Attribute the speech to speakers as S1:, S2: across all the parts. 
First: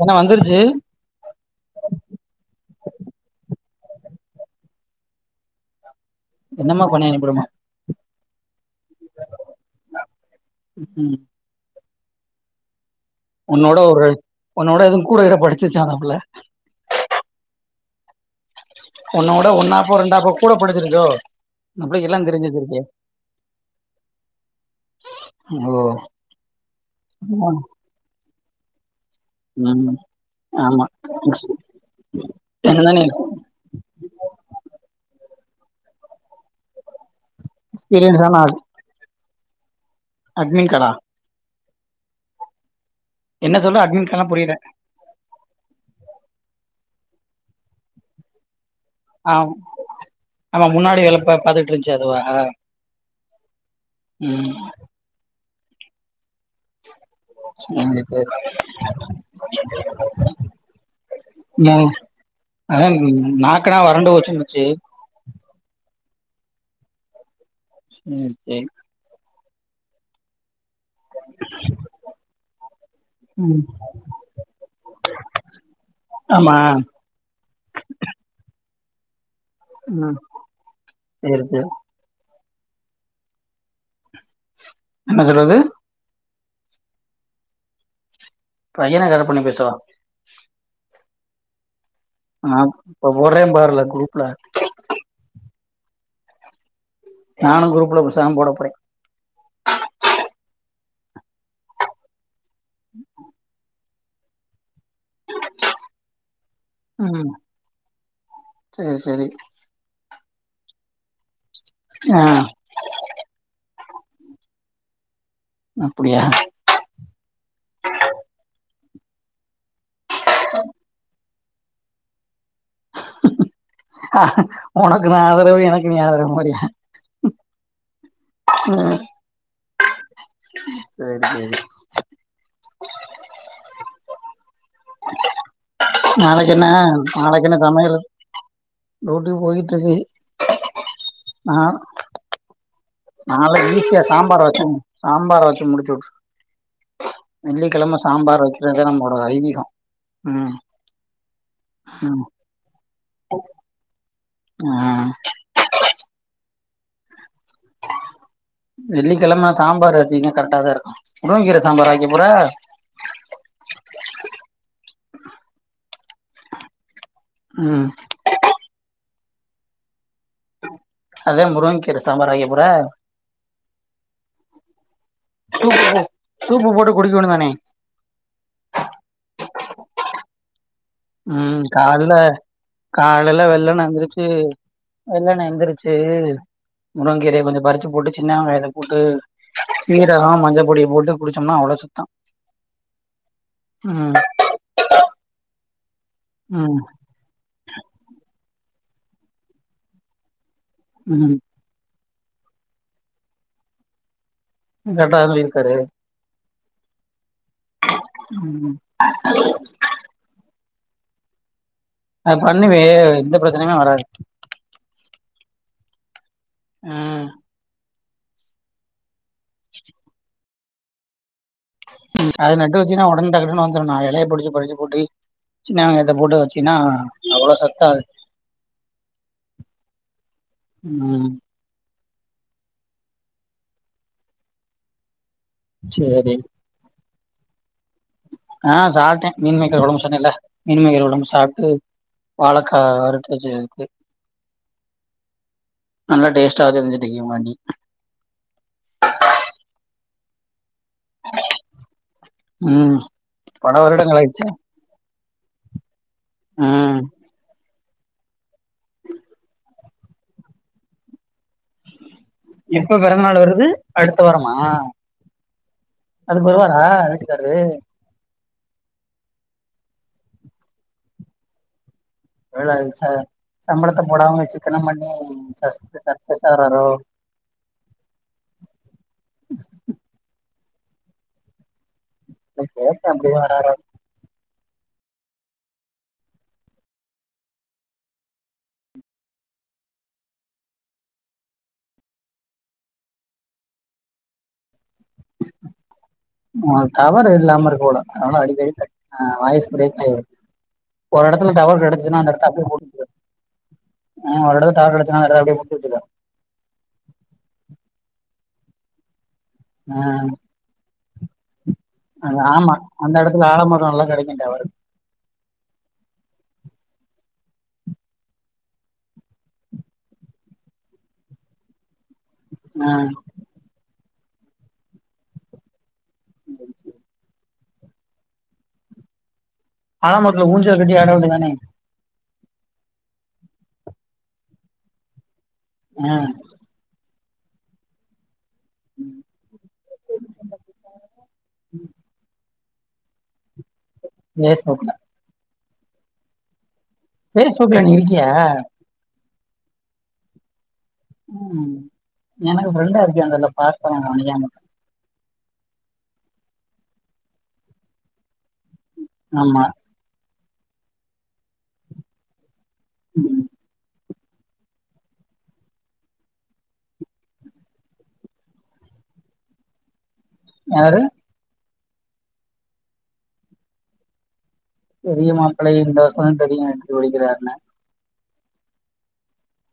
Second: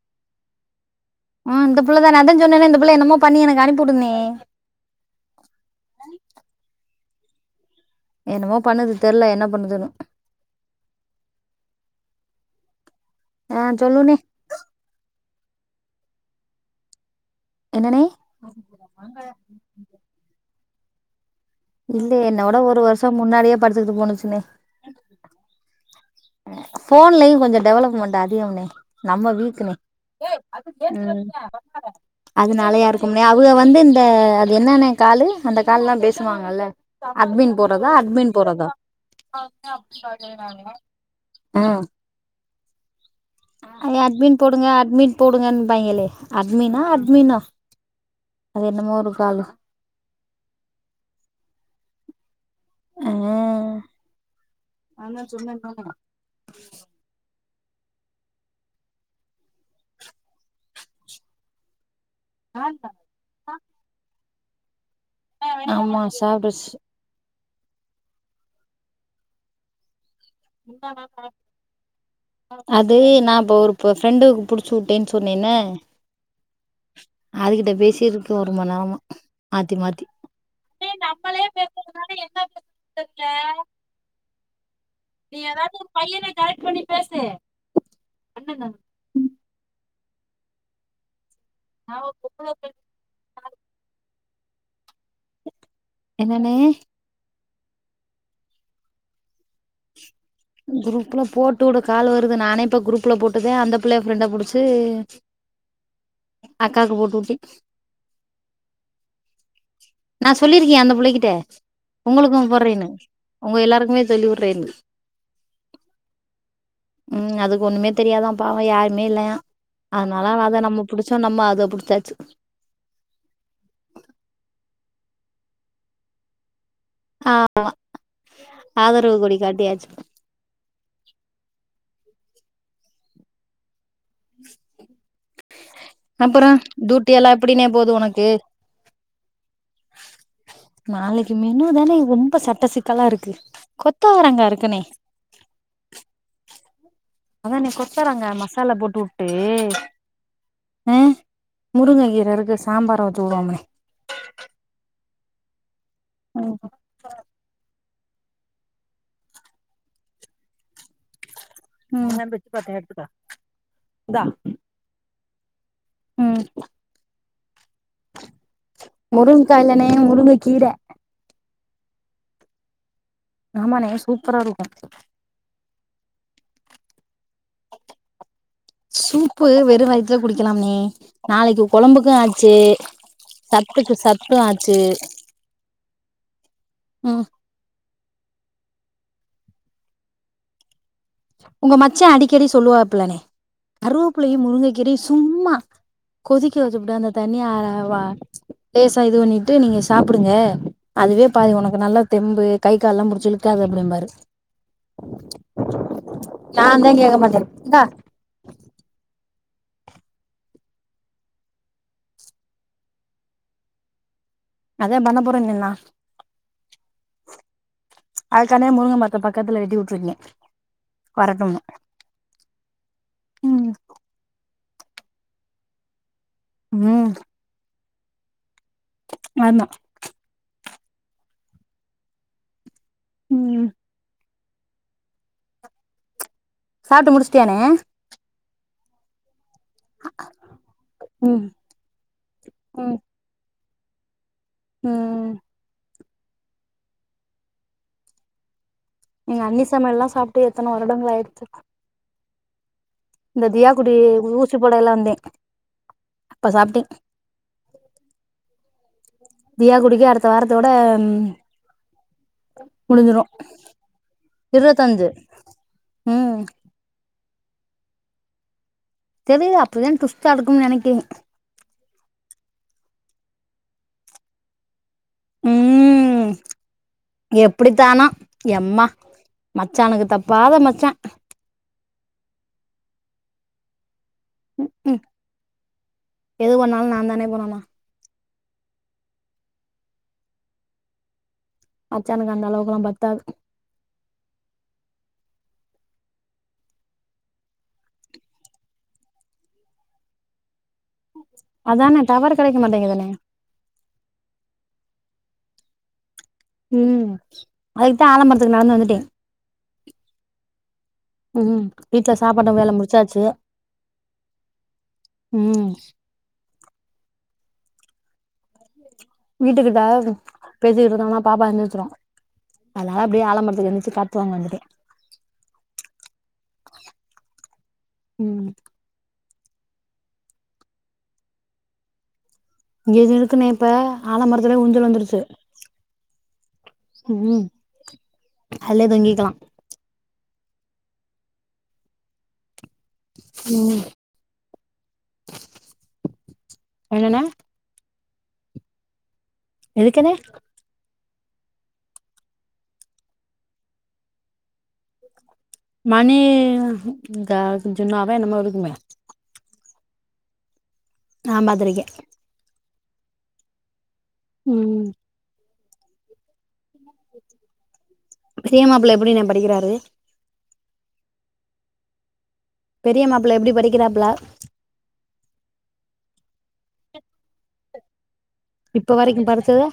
S1: என்ன வந்துருச்சு
S2: ஆ இந்த புள்ளதா நாந்தா சொன்னனே இந்த புள்ள என்னமோ பண்ணி எனக்கு அனுப்பி உடுன்னு
S1: என்னமோ பண்ணி அனுப்பி விடுமா
S2: என்னமோ பண்ணுது தெர்ல என்ன பண்ணுதுன்னு
S1: ம் ம்
S2: ஆ
S1: உன்ன விட ஒரு
S2: சொல்லுண்ணே
S1: உன்ன விட எதும் கூட கீட படிச்சிருச்சா அந்த புள்ள
S2: என்னண்ணே
S1: உன்ன விட ஒன்னாப்போ ரெண்டாப்போ கூட படிச்சிருச்சோ அந்த புள்ளைக்கு
S2: இல்ல
S1: எல்லா தெரிஞ்சு
S2: என்னவிட ஒரு
S1: வச்சிருக்கே
S2: வருஷோ முன்னாடியே படிச்சிருச்சு போனுச்சுண்ணே
S1: ஓ
S2: போன்லயூ கொஞ்சொ டெவலப்மெண்ட் அதிகம்னே நம்ம வீக்குனே
S1: ம் ஆமா
S2: ம் அது நெலயா
S1: என்னதானே
S2: இருக்கும்னே உள்ள வந்து இந்த அது என்னன்ன காலு அந்த கால்லா பேசுவாங்கல்ல அடமின் போறதா அட்மின்
S1: எக்ஸ்பீரியன்ஸான ஆள்
S2: போறதா
S1: அட்மின் கடா
S2: அ
S1: என்ன சொல்ற
S2: அ
S1: கடா
S2: அட்மின்
S1: புரியல
S2: போடுங்க அட்மின் போடுங்க ‌இன்பாங்களே அட் மீனா அட் மீனோ அது என்னமோ ஒரு காலு
S1: ஆம் நமக்கு முன்னாடி வோலப்பா பா பார்த்துட்டுருச்சே அதுவா ம்
S2: நா தன் சொன்னேங்கல்ல
S1: நோ அதெ நாக்குலா வறண்டு போச்சு மச்சி
S2: ஆமா சாப்ட்ர்சு
S1: ம் செரி
S2: முந்தா நேத்தா அது நா இப்ப
S1: ம்
S2: ஒரு ஃப்ரெண்டுக்கு புடிச்சு விட்டேன்னு சொன்னேன்ல
S1: ஆமா
S2: அதுகிட்ட பேசி இருக்க ஒரு மணி நேரம்மா மாத்தி மாத்தி
S1: ம்
S2: முன்னாடி
S1: சரி சரி
S2: என்ன போச செல்ற
S1: என்ன
S2: நீ
S1: சொல்றது
S2: ஏதாவது ஒரு பையனை கரெக்ட் பண்ணி பேசு அண்ணன்னா
S1: பையனோ கரெக்ட் பண்ணி பேசவா
S2: நா வுப்போ
S1: ஆ இப்ப போரே பாருல்ல குரூப்ல
S2: என்னன்னே
S1: நானூ குரூப்ல பேசாம போடப் போறே
S2: குரூப்ல போட்டு வூடு கால் வருது நானே இப்ப குரூப்ல போட்டுதே அந்த பிள்ளய ஃப்ரெண்டு புடிச்சு அக்காக்கு போட்டு வுட்டு
S1: செரி செரி
S2: நா சொல்லிருக்கே அந்த புள்ளய்கிட்ட
S1: ஆ
S2: உங்களுக்கூ போட்றேன்னு உங்க எல்லாருக்குமே சொல்லிவுட்றேன்னு
S1: அப் புடியா
S2: ம் அதுக்கு ஒண்ணுமே தெரியாதா பாவே யாருமே இல்லயா அதனால அத நம்ம புடிச்சோ நம்ம ‌அத புடிச்சாச்சு
S1: அ உனக்கு நா ஆதரவு எனக்கு நீ ஆதரவு மாதிரியா
S2: ஆமா ஆதரவு கொடி காட்டியாச்சு
S1: செரி செரி
S2: அப்புறோ
S1: நாளைக்கு என்ன
S2: டூட்டி எல்லா
S1: நாளைக்கு என்ன
S2: எப்படின்னே போது
S1: சமையல்
S2: உனக்கு
S1: டியூட்டி போயிட்டு இருக்கு
S2: நாளைக்கு
S1: நா
S2: மெனூ தானே ரொம்ப சட்ட சிக்கலா இருக்கு
S1: நாளைக்கு ஈஸியா
S2: கொத்தவரங்கா
S1: சாம்பார் வச்சு
S2: இருக்குன்னே
S1: சாம்பார் வச்சி முடிச்சிவிட்ரு
S2: அதானே
S1: வெள்ளிக்கிழம
S2: கொத்தவரங்கா
S1: சாம்பார்
S2: மசாலா
S1: வைக்கறதே
S2: போட்டு
S1: நம்மளோட
S2: வுட்டு
S1: ஐதீகெ ம்
S2: முருங்க
S1: ம்
S2: கீர இருக்கு சாம்பார் வச்சிவுடுவோம்னோ
S1: ஆ
S2: ம் ஹூம்
S1: வெள்ளிக்கிழம சாம்பார் வச்சீங்க கரெக்டா தா இருக்கூ முருங்ககீர
S2: நீ வேணா பிட் பார்த்து எத்துக்கோ இந்தா ம்
S1: ம்
S2: முருங்கைகா இல்லணே முருங்க கீர
S1: அத முருங்கைகீரை சாம்பாரா வெக்கப்போற
S2: ஆமாணே சூப்பரா இருக்கு
S1: சூப்பு சூப்பு போட்டு குடிக்கணு தானே
S2: சூப்பு வெறு வயித்துல குடிக்கலாம் ணே நாளைக்கி
S1: ம்
S2: கொழம்புக்கு
S1: கால்ல
S2: ஆச்சு
S1: காலைல வெள்ளன
S2: சத்துக்கு
S1: எந்திரிச்சு
S2: சத்து ஆச்சு ம்
S1: முருங்கைகீரையை கொஞ்சோ பறிச்சுப் போட்டு சின்னவெங்காயத்தப் போட்டு சீரகோ மஞ்சப் பொடி போட்டு குடிச்சோம்னா
S2: உங்க
S1: அவ்ளோ சுத்தோ
S2: மச்சா அடிக்கடி சொல்லுவா பிள்ளணே
S1: ம்
S2: கருவேப்பிலையும் முருங்கைக்கீரையு சும்மா கொதிக்க
S1: ம்
S2: வச்சுப்புட்டு அந்த தண்ணியா வ லேசா இது பண்ணிட்டு நீங்க சாப்புடுங்க அதுவே
S1: ம்
S2: பாதி உனக்கு நல்லா தெம்பு கை கால் எல்லா புடிச்சி இழுக்காது அப்டிம்பாரு
S1: கரட்டாதா சொல்லி இருக்காரு
S2: நாந்தா கேட்க மாட்டே இந்தா
S1: ம் அது பண்ணுமே எந்த பிரச்சனையுமே வராது
S2: அத பண்ணப்போறன்னு சொன்னா
S1: ஆ
S2: அதுக்கானே முருங்க மத்த பக்கத்துல நெட்டி வுட்டுருக்கே வரட்டும்னு
S1: ம் அது நட்டு வச்சனைனா உடன டக்டக்குன்ன
S2: ம்
S1: வந்துரு நாலு எலையை புடிச்சு பறுச்சு போட்டு சின்னவெங்காயத்தப் போட்டு வச் சின்னா
S2: ம்
S1: அவ்ள சத்தா
S2: ஆமா
S1: ம்
S2: ம்
S1: சேரி
S2: சாப்டு முடிச்சிட்டியாணே
S1: ஆ சாப்பிட்டே மீன்மேக்கர் கொழம்பு சொன்னேல மீன்மேக்கர் கொழம்பு
S2: ம்
S1: சாப்பிட்டு வாழைக்கா
S2: ம்
S1: வறுத்து வச்சிருக்கு
S2: ம்
S1: நல்லா டேஸ்டா தெரிஞ்சுட்டு இயுமாண்டி
S2: எங்க அண்ணி சமையல் எல்லாம் சாப்பிட்டு எத்தன வருடங்கள் ஆயிடுச்சு
S1: ம்
S2: இந்த
S1: பல
S2: தியாக்குடி
S1: வருடங்கள் ஆயிடுச்சு
S2: ஊசிப்பட எல்லா வந்தே அப்ப
S1: ஆ
S2: சாப்பிட்டே தியா குடிக்கு அடுத்த வாரத்தோட
S1: எப்ப
S2: முடிஞ்சிரும்
S1: பிறந்தநாள் வருது அடுத்த வாரமா
S2: இருவத்தஞ்சு
S1: அது
S2: ம்
S1: பர் ஆ வீட்டுக்காரு
S2: தெரியல அப்டி தா ட்விஸ்டா இருக்கும்னு நெனைக்கே
S1: ஒருவேள ச சம்பளத்த போடாம சிக்கனம் பண்ணி சஸ்த் [unintelligible] ஆகறாறோ
S2: எப்டித்தானோ எம்மா மச்சானுக்குத் தப்பாத மச்சா
S1: இல்ல கேட்ட அப்டியே வர்றா
S2: ம்ஹூ எது பண்ணாலு நா தானே பண்ண்ணு மச்சானனுக்கு அந்த அளவுக்கெல்லா பத்தாது
S1: ஆ டவர் இல்லாம இருக்கு உனக் அதனால அடிக்கடி கட் ஆ வாய்ஸ் பிரேக்காயிரு ஒரு எடத்துல டவர்
S2: அதானே
S1: கெடச்சுனா அந்த
S2: டவர்
S1: எடத்து
S2: கிடைக்க
S1: அப்டியே போட்டு போ
S2: மாட்டேங்குதுனே
S1: ஆ ஒரு இடத்துல டவர் கெடச்சன்னா அந்த எடத்த அப்படியே போட்டு வச்சிக்க
S2: உம் அதுக்குதா ஆலமரத்துக்கு நடந்து வந்துட்டே
S1: அ
S2: உம் வீட்ல சாப்பாட்ட வேலை
S1: ஆமா அந்த
S2: முடிச்சாச்சு
S1: எடத்துல ஆலமரம் நல்லா கெடைக்கு டவரு
S2: உம் வீட்டுக்கிட்ட பேசிட்டு இருக்காங்கன்னா பாப்பா எந்திருச்சிரும்
S1: ஆ
S2: அதனால அப்படியே ஆலமரத்துக்கு எந்திரிச்சி கட் [unintelligible] வந்துட்டேன்
S1: மகிழ்ச்சி
S2: உம்
S1: ஆல மரத்துல ஊஞ்சல் கட்டி ஆட வேண்டி தானே
S2: இங்க எதும் இருக்குன்னேப்பா ஆல மரத்துலே ஊஞ்சல் வந்துடுச்சு
S1: அ
S2: உம் அல்லே தங்கிக்கலா உம்
S1: வேஸ்ட் நோட்ல
S2: என்னண்ணா
S1: பேரண்ட்ஸ் குரூப்ல நீ இருக்கியா
S2: எதுக்குண்ணே
S1: உம் எனக்கு ஃபிரெண்டா இருக்கியான்னு தெர்ல பாக்குறே நா [unintelligible]
S2: மணி க ஜூன்னாதா என்னமோ இருக்குமே
S1: ஆமா
S2: நா பாத்திருக்கே
S1: உம்
S2: உம் சின்ன மாப்ள எப்டிணே படிக்கிறாரு
S1: யாரு
S2: பெரிய மாப்பிள எப்டி படிக்கறாப்ல
S1: பெரிய மாப்பிளை இந்த வருஷந்தா தெரியும் எப்டி படிக்கிறார்ன்னு
S2: இப்ப வரைக்கு படிச்சது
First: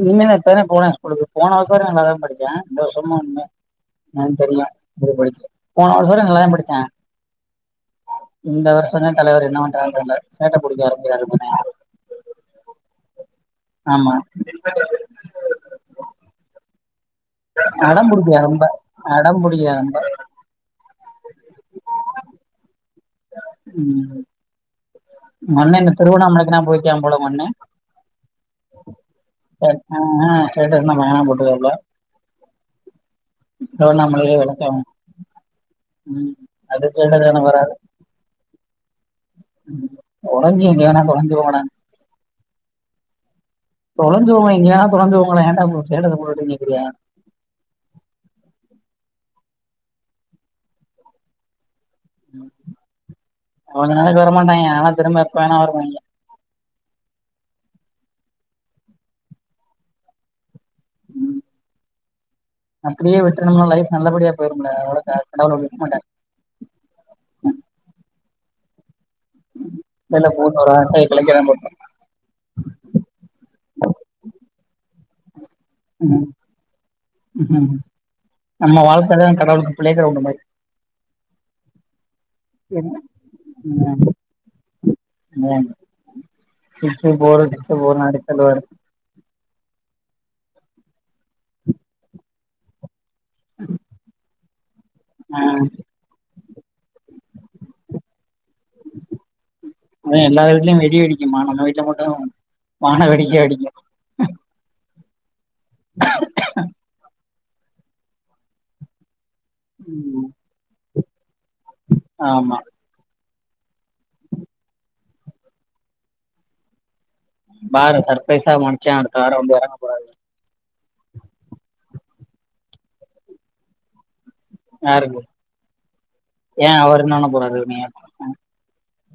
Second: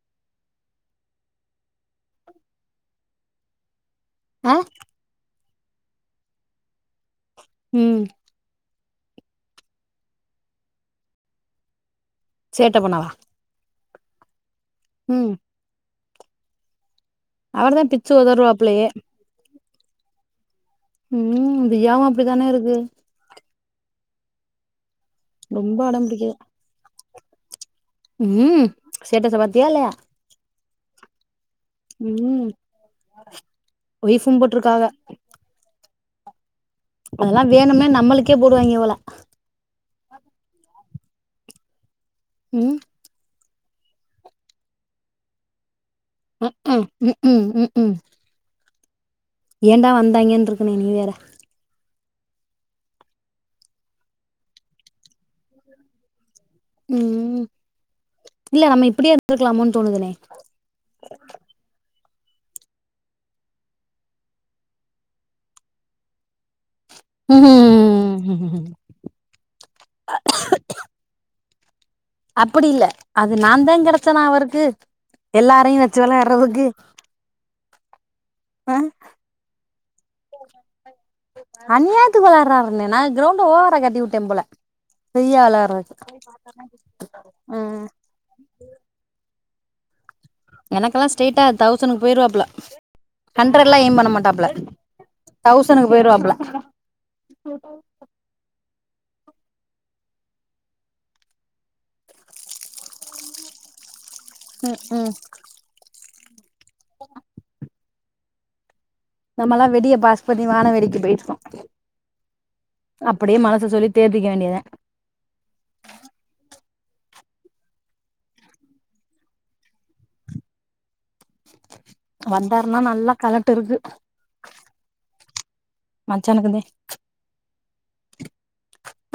S1: இனிமேதா என் பையனே போறா ஸ்கூலுக்கு போன வருஷம் வரையு நல்லாதா படிச்சா இந்த வருஷமு அது மாறி ஏன்
S2: ஆ
S1: தெர்ல அப்றோ படிச்சு போன வருஷம் வரை நல்லாதா படிச்சா
S2: உம்
S1: இந்த வருஷந்தா தலைவர் என்ன பண்றாருன்னு தெர்ல சேட்டை புடிக்க ஆரம்பிக்கறாரு [unintelligible]
S2: சேட்டை பண்ணவா
S1: ஆமா இருப்பே நானு
S2: ம் அவர் தான்
S1: அடம்
S2: பிச்சு
S1: புடிக்கிறா ரொம்ப
S2: உதருவாப்புலயே
S1: அடம் புடிக்கிறா ரொம்ப
S2: உம் இந்த யாவும் அப்டித்தானே இருக்கு
S1: உம்
S2: ரொம்ப
S1: மண்ணெண்ண
S2: அடம்
S1: திருவண்ணாமலைக்கெல்லா போயிருக்கா போல உங்க அண்ணே
S2: உம் ஸ்டேட்டஸ்ச பாத்தியா இல்லயா
S1: ஸ்டேட்டஸ்ல்லா பயங்கரமா போட்டு இருக்காப்ல
S2: உம் ஒய்ஃப்பும் போட்ருக்காக
S1: உம்
S2: அதெல்லா வேணுன்னே நம்மளுக்கே போடுவாங்க போல
S1: [unintelligible] தொழஞ்சி போங்கடான்னு
S2: ம்
S1: தொலைஞ்சிபோங்களே எங்கிவேனா தொலைஞ்சிபோங்களே ஏண்டா இப்போ ஸ்டேட்டஸ் போட்டுட்டு கேக்குறியா
S2: ம் ம்ஹும் ஏண்டா வந்தாங்கன்ன இருக்குண்ணே நீ வேற
S1: [unintelligible] மாட்டேங்க ஆனா திரும்ப எப்ப வேணாவென வருவ
S2: ம் ம் இல்ல நம்ம இப்டியே இருந்திருக்குளமோன் தோணுதுனே
S1: ம் அப்டியே விட்டுறணும்லா லைஃப் நல்லபடியா போய்டும்ல ஒழுங்கா கடவுள் [inaudible] மாட்டாரு
S2: ம்ஹும் ம் ம் ம் ம் ம் ம்
S1: இல்லல்ல மூணுறு அட்டைய கிழக்க தா பாப்பே
S2: அப்டி இல்ல அது நான்தா கெடைச்சனா அவுருக்கு எல்லாரையு வெச்
S1: ம் ம் ம்
S2: ஆ
S1: நம்ம வாழ்க்கதா கடவுளுக்கு பிளே க்ரவுண்ட் மாரி
S2: அநியாத்துக்கு வேள்ளா டுறாருனே
S1: என்ன
S2: நா கிரௌண்ட் ஓவர கட்டி விட்டே போல ஃப்ரீயா வெள்ளாடுறக்கு
S1: சிக்ஸ்ஸு ஃபோரு சிக்ஸ்ஸு ஃபோரு சும்மா அடிச்சு தள்ளுவாரு
S2: எனக்கெல்லா ஸ்ட்ரெயிட்டா தௌசண்டக்கு போயிருவா புள்ள ஹண்ட்ரடுல்லா ஏயிம் பண்ண மாட்டா புள்ள
S1: ஆ
S2: தௌசனுக்கு போயிருவப்புள்ள
S1: அதே எல்லாரு வீட்டிலயு வெடி வெடிக்குமா நம்ம வீட்டில மட்டு வானவெடிக்க வெடிக்கு
S2: ம்ஹும்
S1: [inaudible]
S2: நம்மல்லா வெடிய பாஸ்
S1: ம்
S2: பண்ணி வான வெடிக்கு போய்ட்கோ
S1: ஆமா
S2: அப்டியே மனச சொல்லி தேத்திக்க வேண்டியதெ
S1: பாரு சர்ப்பிரைசா மச்சா அடுத்த வார வந்து எறங்கப் போறாரு
S2: வந்தாருன்னா நல்ல கலட்டு இருக்கு
S1: யாருக்கு
S2: மச்சானுக்குதே
S1: ஏ அவர் என்ன பன்ன போராரு உன்னைய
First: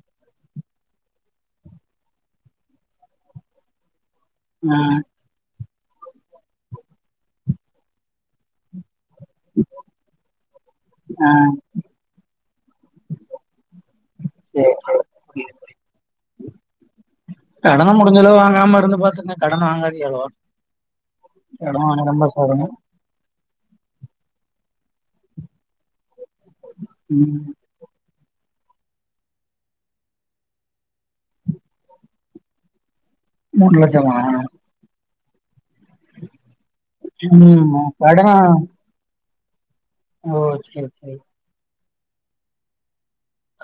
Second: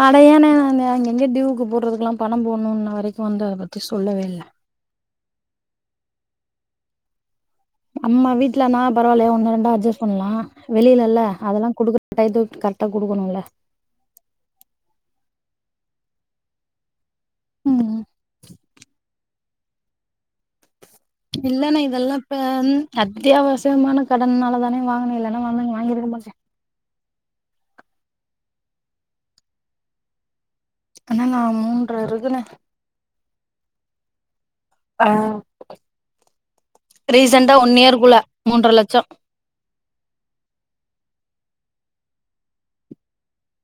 S2: அட என்ன நானு அங்கே அங்கே டியூவுக்கு போட்றதுக்கெல்லா பணம் போட்ணு இன்ன வரைக்கு வந்து அத பத்தி சொல்லவே இல்ல
S1: ஏ
S2: அம்ம வீட்ல நா பரவால்லயா ஒனக் ஒன்னு ரெண்டா அட்ஜஸ் பண்ணலா வெளியில இல்ல
S1: ஆ
S2: அதெல்லா குடுக்கற டைத்துக்கு கரக்டா குடுக்கணுல்ல
S1: சேர் செரி [inaudible]
S2: ம்
S1: கடனா முடிச் நீங்க லோ வாங்காம இருந்துபாத்துங்க கடன் வாங்காதீங்க அவ்ளோவா
S2: இல்லண்ணே
S1: கடன்
S2: இதெல்லா
S1: வாங்கமா
S2: இப்ப
S1: பாருங்க
S2: அத்தியாவசியமான கடன்னால தானே வாங்கன இல்லனா [unintelligible] வாங்கிருக்க மாட்டே
S1: ம்
S2: கடனா மூன்ற இருக்குனே
S1: மூண் லட்சமா
S2: அ ரீசன்டா ஒன்
S1: ம்
S2: இயர்க்குள்ள
S1: கடன
S2: மூன்றர லட்சோ
S1: ஓ சேரி சேரி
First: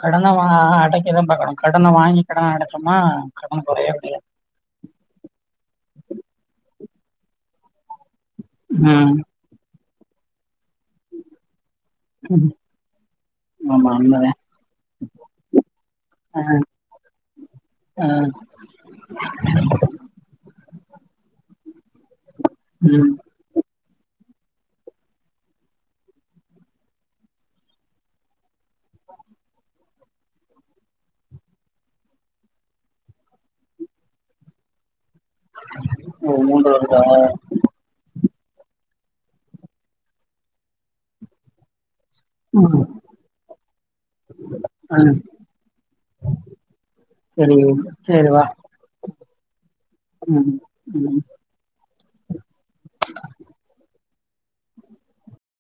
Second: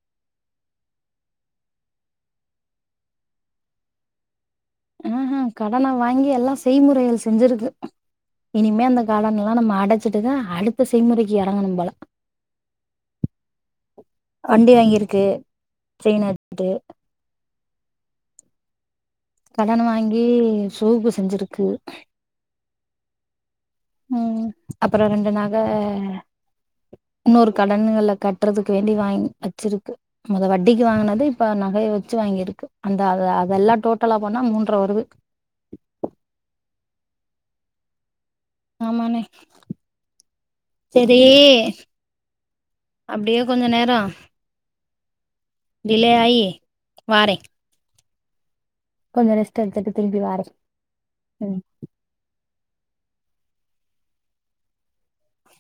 S1: கடன வாங்குன அடைக்கதா பாக்குனு கடன வாங்கி கடன அடைச்சமா கடங்கொறையவே கொறையாது
S2: ம்ஹும் கடன வாங்கி எல்லா செய்முறைகள் செஞ்சிருக்கு இனிமே அந்த
S1: ம்
S2: கடன்ல ல்லா நம்ம அடைச்சிட்டுதா அடுத்த செய்முறைக்கு எறங்கணு போல
S1: ம் ஆமா உண்மதா
S2: வண்டி வாங்கிருக்கு செயின வித்துட்டு
S1: ஆ
S2: கடன வாங்கி சோபு செஞ்சிருக்கு
S1: ம்
S2: ம் அப்புற ரெண்டு நக இன்னொரு கடன்கள கட்றதுக்கு வேண்டி வாங்கி வச்சிருக்கு மொத வட்டிக்கு வாங்கினது இப்ப நகைய வச்சு வாங்கிருக்கு அந்த அத அதெல்லா டோட்டலா போனா மூண்ர வருது
S1: ஓ மூண்ர வருதா
S2: ஆமாண்ணே செரி அப்டியே கொஞ்ச நேரோ
S1: ஆ
S2: டிலே ஆயி வாரே
S1: சேரி வா
S2: கொஞ்ச ரெஸ்ட்டு எடுத்துட்டு திரும்பி வாரே
S1: ம்
S2: ம்